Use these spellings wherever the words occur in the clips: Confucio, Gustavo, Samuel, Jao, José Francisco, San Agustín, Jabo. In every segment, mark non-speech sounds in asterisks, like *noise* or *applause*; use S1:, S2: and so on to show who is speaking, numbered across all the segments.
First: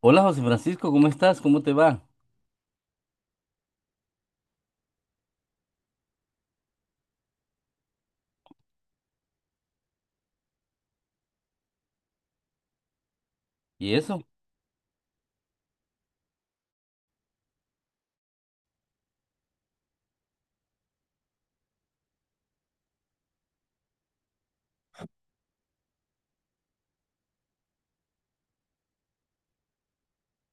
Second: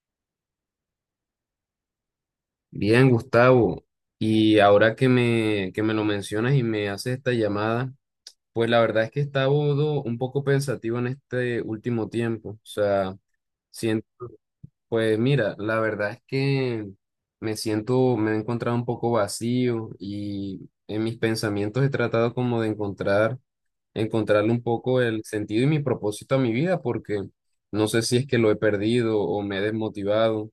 S1: Hola, José Francisco, ¿cómo estás? ¿Cómo te va?
S2: Bien, Gustavo. Y ahora que que me lo mencionas y me haces esta llamada, pues la verdad es que he estado un poco pensativo en este último tiempo. O sea,
S1: ¿Y
S2: sien-
S1: eso?
S2: pues mira, la verdad es que me he encontrado un poco vacío y en mis pensamientos he tratado como de encontrarle un poco el sentido y mi propósito a mi vida, porque no sé si es que lo he perdido o me he desmotivado.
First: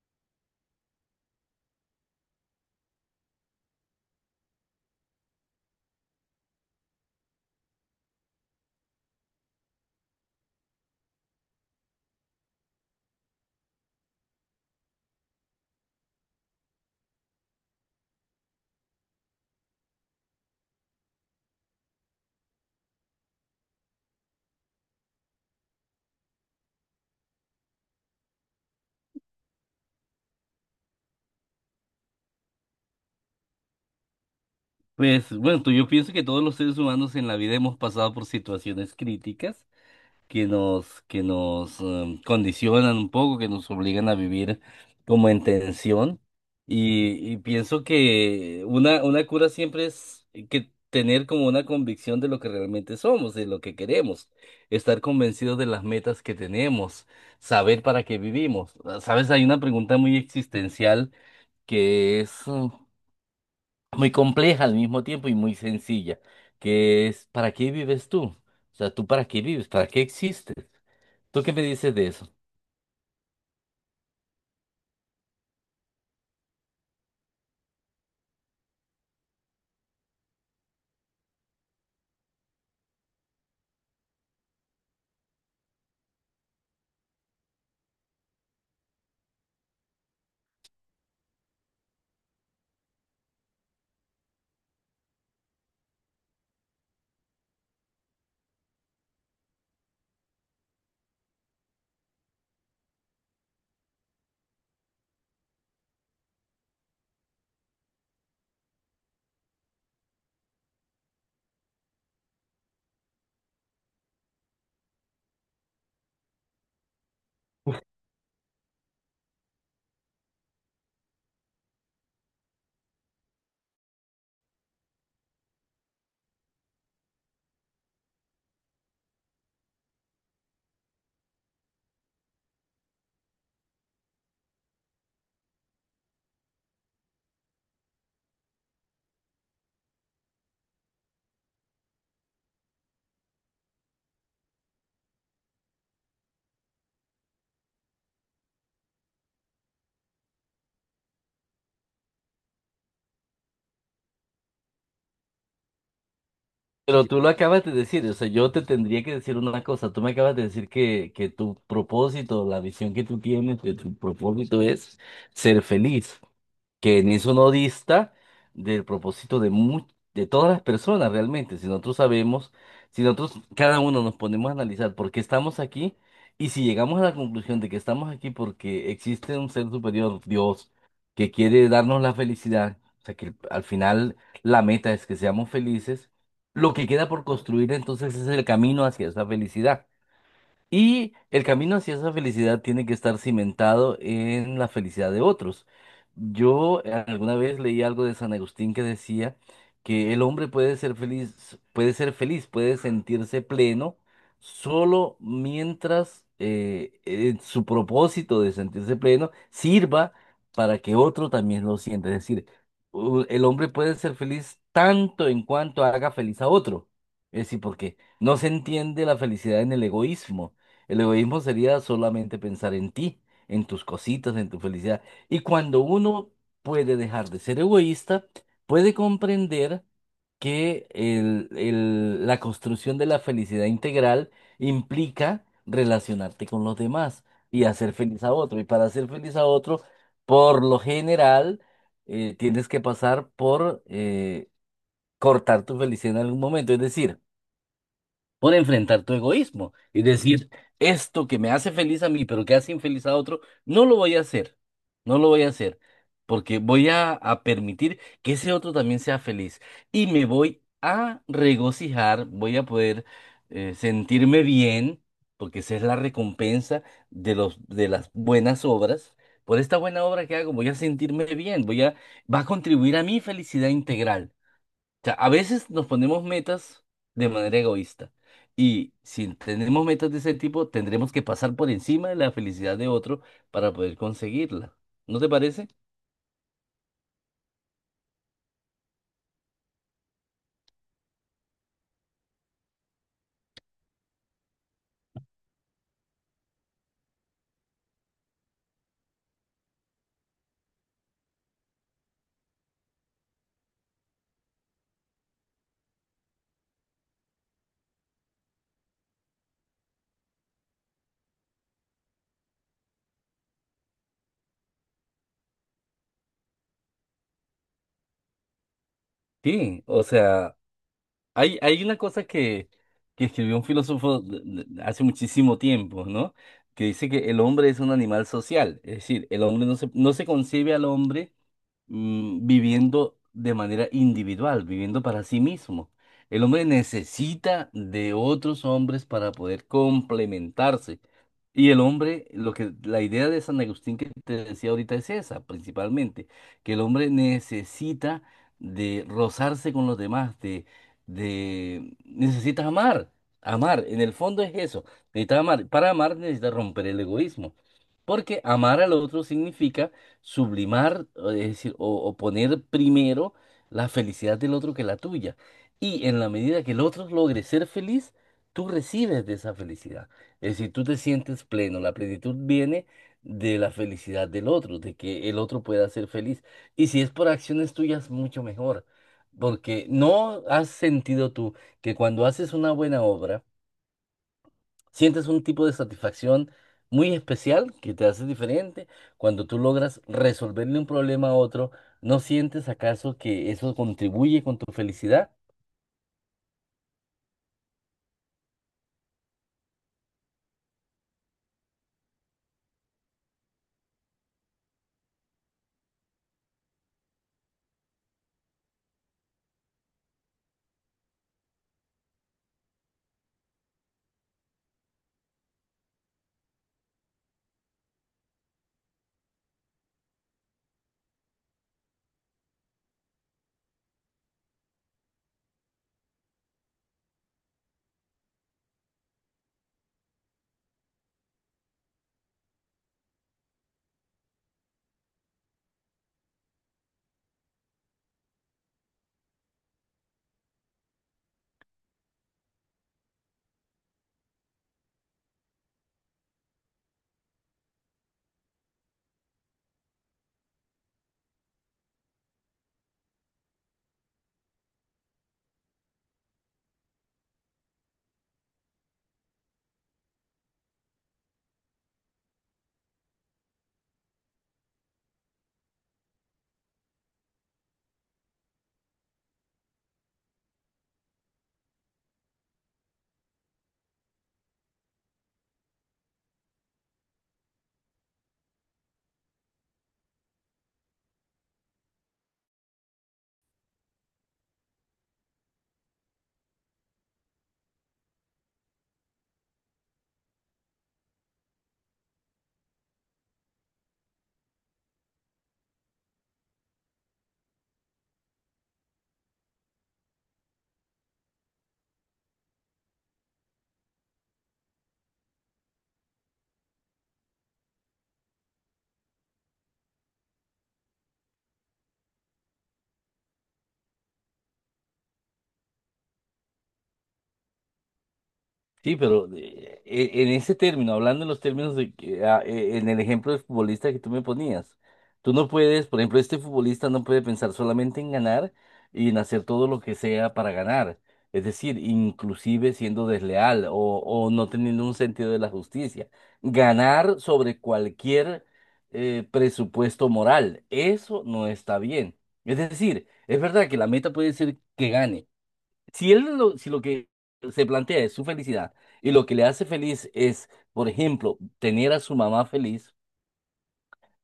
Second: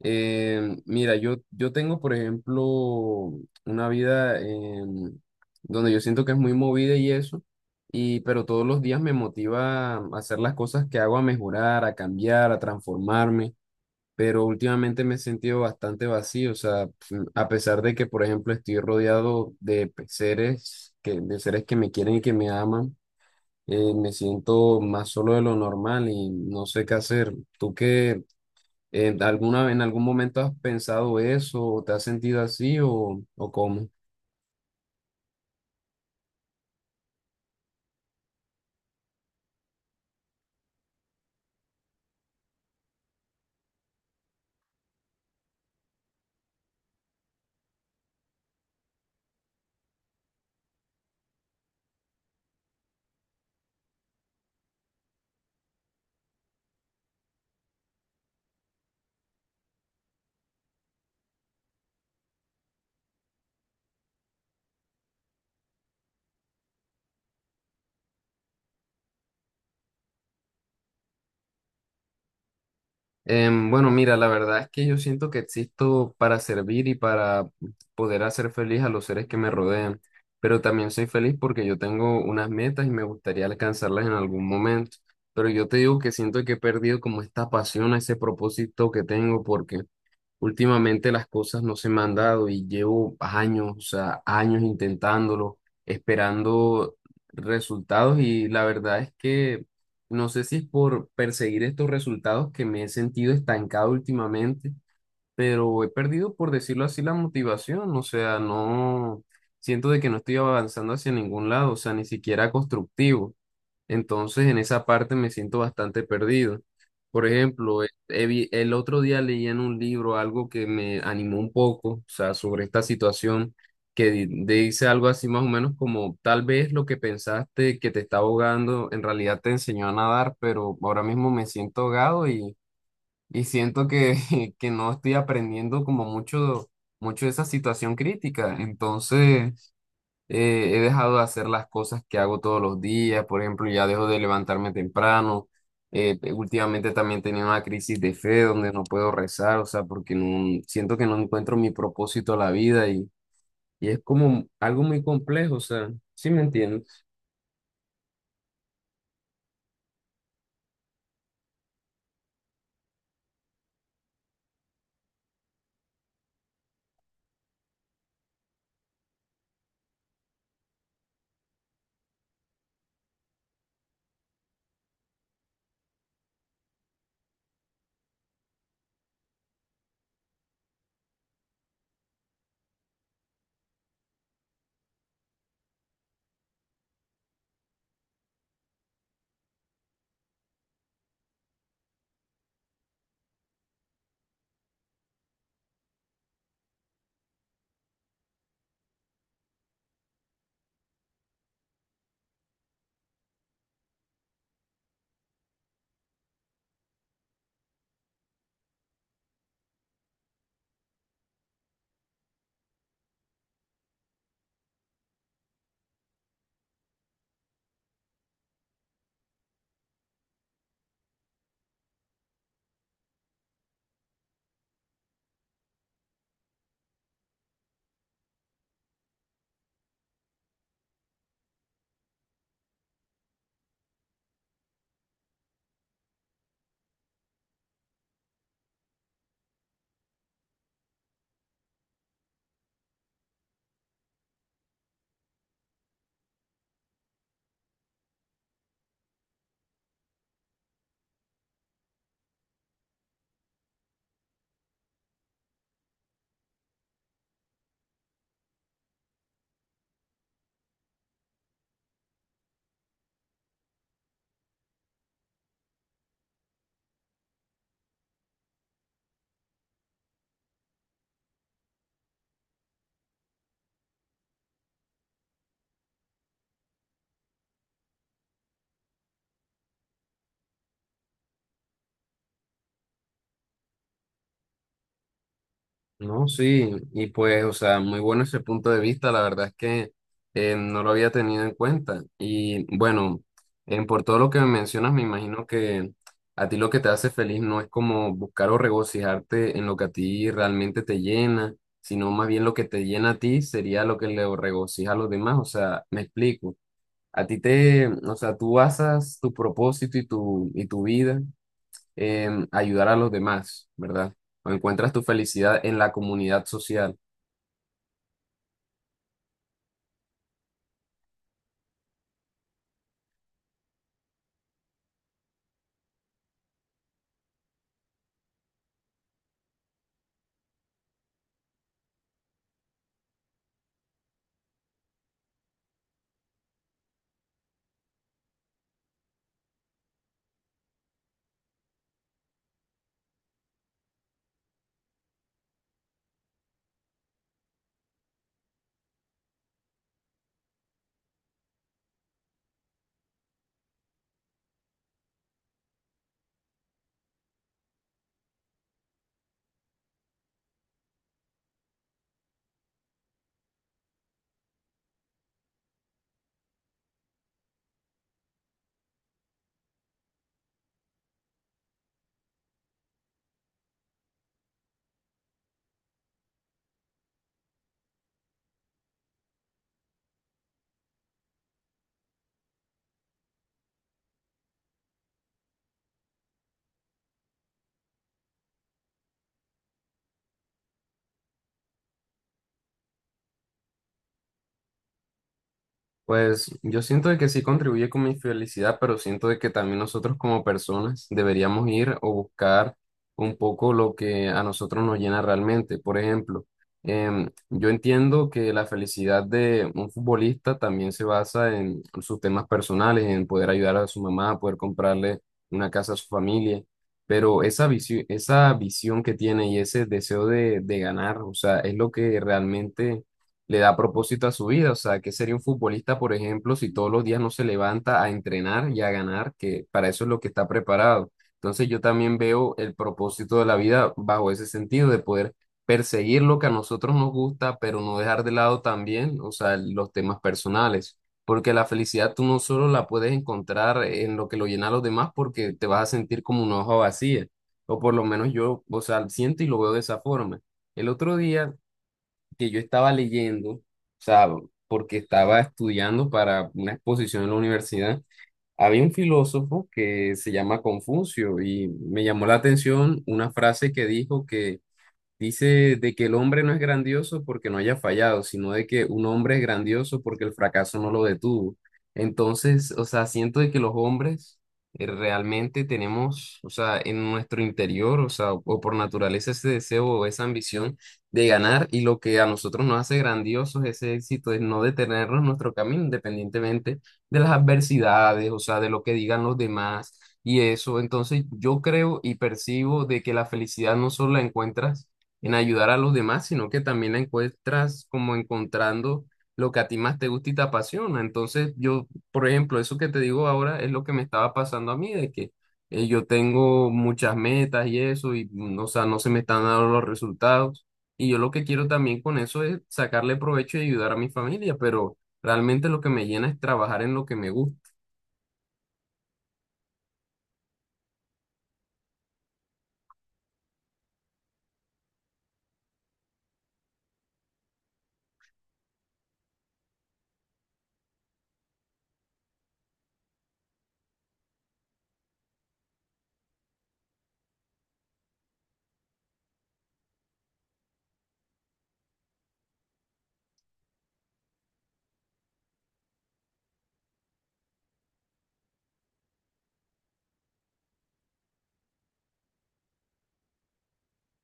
S2: Mira, yo tengo, por ejemplo, una vida donde yo siento que es muy movida y eso, pero todos los días me motiva a hacer las cosas que hago, a mejorar, a cambiar, a transformarme, pero últimamente me he sentido bastante vacío. O sea, a pesar de que, por ejemplo, estoy rodeado de de seres que me quieren y que me aman, me siento más solo de lo normal y no sé qué hacer. ¿Tú qué? ¿En algún momento has pensado eso o te has sentido así o cómo?
S1: Pues bueno, yo pienso que todos los seres humanos en la vida hemos pasado por situaciones críticas que nos, condicionan un poco, que nos obligan a vivir como en tensión. Y pienso que una cura siempre es que tener como una convicción de lo que realmente somos, de lo que queremos, estar convencidos de las metas que tenemos, saber para qué vivimos. Sabes, hay una pregunta muy existencial que es muy compleja al mismo tiempo y muy sencilla, que es ¿para qué vives tú? O sea, ¿tú para qué vives? ¿Para qué existes? ¿Tú qué me dices de eso?
S2: Bueno, mira, la verdad es que yo siento que existo para servir y para poder hacer feliz a los seres que me rodean, pero también soy feliz porque yo tengo unas metas y me gustaría alcanzarlas en algún momento. Pero yo te digo que siento que he perdido como esta pasión, ese propósito que tengo, porque últimamente las cosas no se me han dado y llevo años, o sea, años intentándolo, esperando resultados, y la verdad es que no sé si es por perseguir estos resultados que me he sentido estancado últimamente, pero he perdido, por decirlo así, la motivación. O sea, no siento de que no estoy avanzando hacia ningún lado, o sea, ni siquiera constructivo. Entonces, en esa parte me siento bastante perdido. Por ejemplo, el otro día leí en un libro algo que me animó un poco, o sea, sobre esta situación, que dice algo así más o menos como, tal vez lo que pensaste que te está ahogando, en realidad te enseñó a nadar, pero ahora mismo me siento ahogado, y siento que, *laughs* que no estoy aprendiendo como mucho, mucho de esa situación crítica. Entonces he dejado de hacer las cosas que hago todos los días. Por ejemplo, ya dejo de levantarme temprano. Últimamente también tenía una crisis de fe donde no puedo rezar, o sea, porque no, siento que no encuentro mi propósito a la vida, y es como algo muy complejo, o sea, ¿sí me entiendes?
S1: Pero tú lo acabas de decir, o sea, yo te tendría que decir una cosa, tú me acabas de decir que tu propósito, la visión que tú tienes de tu propósito es ser feliz. Que en eso no dista del propósito de todas las personas realmente. Si nosotros sabemos, si nosotros cada uno nos ponemos a analizar por qué estamos aquí y si llegamos a la conclusión de que estamos aquí porque existe un ser superior, Dios, que quiere darnos la felicidad, o sea que al final la meta es que seamos felices, lo que queda por construir entonces es el camino hacia esa felicidad. Y el camino hacia esa felicidad tiene que estar cimentado en la felicidad de otros. Yo alguna vez leí algo de San Agustín que decía que el hombre puede ser feliz, puede ser feliz, puede sentirse pleno solo mientras su propósito de sentirse pleno sirva para que otro también lo sienta. Es decir, el hombre puede ser feliz tanto en cuanto haga feliz a otro. Es decir, porque no se entiende la felicidad en el egoísmo. El egoísmo sería solamente pensar en ti, en tus cositas, en tu felicidad. Y cuando uno puede dejar de ser egoísta, puede comprender que la construcción de la felicidad integral implica relacionarte con los demás y hacer feliz a otro. Y para hacer feliz a otro, por lo general, tienes que pasar por cortar tu felicidad en algún momento. Es decir, por enfrentar tu egoísmo y decir, esto que me hace feliz a mí, pero que hace infeliz a otro, no lo voy a hacer, no lo voy a hacer, porque voy a permitir que ese otro también sea feliz y me voy a regocijar, voy a poder sentirme bien, porque esa es la recompensa de los, de las buenas obras. Por esta buena obra que hago, voy a sentirme bien, voy a, va a contribuir a mi felicidad integral sea, a veces nos ponemos metas de manera egoísta. Y si tenemos metas de ese tipo, tendremos que pasar por encima de la felicidad de otro para poder conseguirla. ¿No te parece?
S2: No, sí, y pues, o sea, muy bueno ese punto de vista, la verdad es que no lo había tenido en cuenta. Y bueno, en por todo lo que me mencionas, me imagino que a ti lo que te hace feliz no es como buscar o regocijarte en lo que a ti realmente te llena, sino más bien lo que te llena a ti sería lo que le regocija a los demás. O sea, me explico. O sea, tú basas tu propósito y tu vida, ayudar a los demás, ¿verdad? O encuentras tu felicidad en la comunidad social.
S1: Sí, o sea, hay una cosa que escribió un filósofo hace muchísimo tiempo, ¿no? Que dice que el hombre es un animal social. Es decir, el hombre no se, no se concibe al hombre. Viviendo de manera individual, viviendo para sí mismo. El hombre necesita de otros hombres para poder complementarse. Y el hombre, lo que la idea de San Agustín que te decía ahorita es esa, principalmente, que el hombre necesita de rozarse con los demás, de necesitas amar, amar, en el fondo es eso, necesitas amar, para amar necesitas romper el egoísmo, porque amar al otro significa sublimar, es decir, o poner primero la felicidad del otro que la tuya. Y en la medida que el otro logre ser feliz, tú recibes de esa felicidad. Es decir, tú te sientes pleno. La plenitud viene de la felicidad del otro, de que el otro pueda ser feliz. Y si es por acciones tuyas, mucho mejor. Porque no has sentido tú que cuando haces una buena obra, sientes un tipo de satisfacción muy especial que te hace diferente cuando tú logras resolverle un problema a otro. ¿No sientes acaso que eso contribuye con tu felicidad?
S2: Pues yo siento de que sí contribuye con mi felicidad, pero siento de que también nosotros como personas deberíamos ir o buscar un poco lo que a nosotros nos llena realmente. Por ejemplo, yo entiendo que la felicidad de un futbolista también se basa en sus temas personales, en poder ayudar a su mamá, poder comprarle una casa a su familia, pero esa visión que tiene y ese deseo de ganar, o sea, es lo que realmente le da propósito a su vida. O sea, ¿qué sería un futbolista, por ejemplo, si todos los días no se levanta a entrenar y a ganar? Que para eso es lo que está preparado. Entonces yo también veo el propósito de la vida bajo ese sentido de poder perseguir lo que a nosotros nos gusta, pero no dejar de lado también, o sea, los temas personales. Porque la felicidad tú no solo la puedes encontrar en lo que lo llena a los demás, porque te vas a sentir como una hoja vacía. O por lo menos yo, o sea, siento y lo veo de esa forma. El otro día que yo estaba leyendo, o sea, porque estaba estudiando para una exposición en la universidad, había un filósofo que se llama Confucio y me llamó la atención una frase que dijo, que dice de que el hombre no es grandioso porque no haya fallado, sino de que un hombre es grandioso porque el fracaso no lo detuvo. Entonces, o sea, siento de que los hombres realmente tenemos, o sea, en nuestro interior, o sea, o por naturaleza ese deseo o esa ambición de ganar, y lo que a nosotros nos hace grandiosos ese éxito es no detenernos en nuestro camino, independientemente de las adversidades, o sea, de lo que digan los demás y eso. Entonces, yo creo y percibo de que la felicidad no solo la encuentras en ayudar a los demás, sino que también la encuentras como encontrando lo que a ti más te gusta y te apasiona. Entonces, yo, por ejemplo, eso que te digo ahora es lo que me estaba pasando a mí, de que yo tengo muchas metas y eso, o sea, no se me están dando los resultados. Y yo lo que quiero también con eso es sacarle provecho y ayudar a mi familia, pero realmente lo que me llena es trabajar en lo que me gusta.
S1: Sí, pero en ese término, hablando en los términos de que, en el ejemplo del futbolista que tú me ponías, tú no puedes, por ejemplo, este futbolista no puede pensar solamente en ganar y en hacer todo lo que sea para ganar. Es decir, inclusive siendo desleal o no teniendo un sentido de la justicia. Ganar sobre cualquier presupuesto moral, eso no está bien. Es decir, es verdad que la meta puede ser que gane. Si lo que se plantea es su felicidad y lo que le hace feliz es, por ejemplo, tener a su mamá feliz,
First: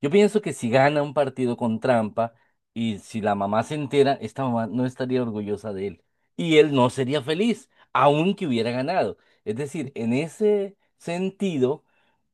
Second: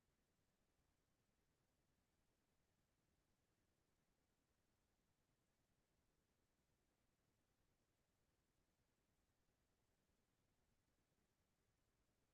S1: yo pienso que si gana un partido con trampa y si la mamá se entera, esta mamá no estaría orgullosa de él y él no sería feliz, aunque hubiera ganado. Es decir, en ese sentido,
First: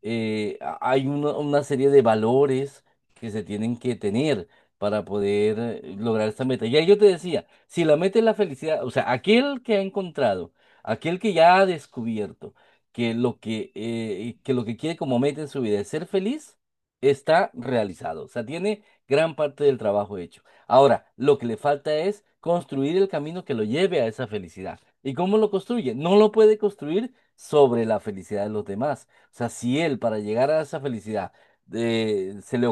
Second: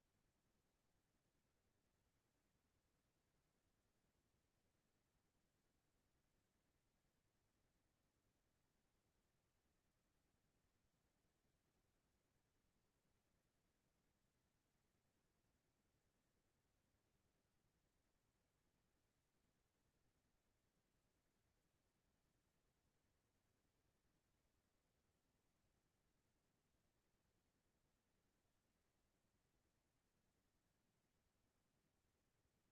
S1: hay una serie de valores que se tienen que tener para poder lograr esta meta. Ya yo te decía, si la meta es la felicidad, o sea, aquel que ha encontrado, aquel que ya ha descubierto que lo que quiere como meta en su vida es ser feliz, está realizado, o sea, tiene gran parte del trabajo hecho. Ahora, lo que le falta es construir el camino que lo lleve a esa felicidad. ¿Y cómo lo construye? No lo puede construir sobre la felicidad de los demás. O sea, si él para llegar a esa felicidad se le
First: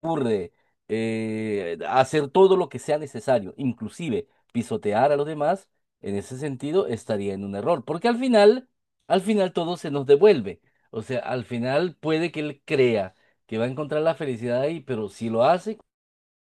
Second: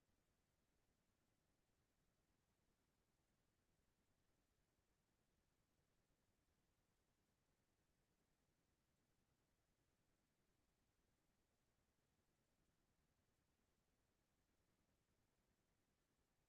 S1: ocurre hacer todo lo que sea necesario, inclusive pisotear a los demás, en ese sentido estaría en un error, porque al final todo se nos devuelve. O sea, al final puede que él crea que va a encontrar la felicidad ahí, pero si lo hace,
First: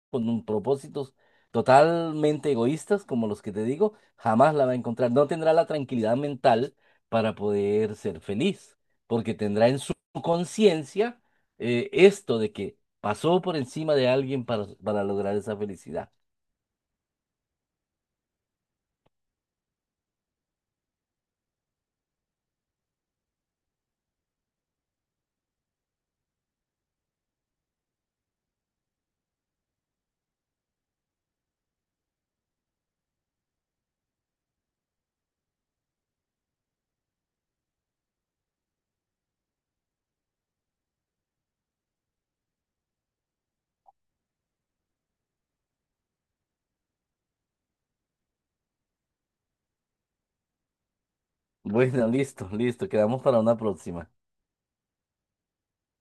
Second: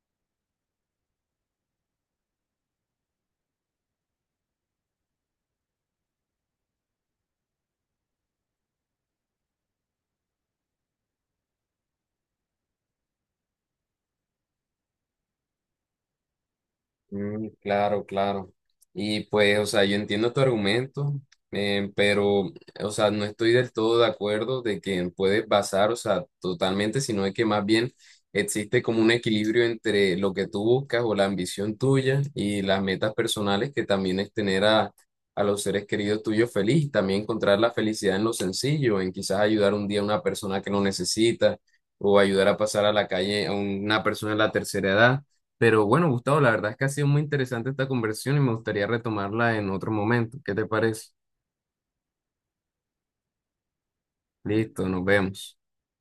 S1: con un propósitos totalmente egoístas, como los que te digo, jamás la va a encontrar. No tendrá la tranquilidad mental para poder ser feliz, porque tendrá en su conciencia esto de que pasó por encima de alguien para lograr esa felicidad. *laughs*
S2: Mm, claro, claro. Y pues, o sea, yo entiendo tu argumento, pero o sea, no estoy del todo de acuerdo de que puedes basar, o sea, totalmente, sino es que más bien existe como un equilibrio entre lo que tú buscas o la ambición tuya y las metas personales, que también es tener a los seres queridos tuyos feliz, también encontrar la felicidad en lo sencillo, en quizás ayudar un día a una persona que lo necesita o ayudar a pasar a la calle a una persona de la tercera edad. Pero bueno, Gustavo, la verdad es que ha sido muy interesante esta conversación y me gustaría retomarla en otro momento. ¿Qué te parece?
S1: Bueno, listo, listo, quedamos para una próxima.
S2: Listo, nos vemos.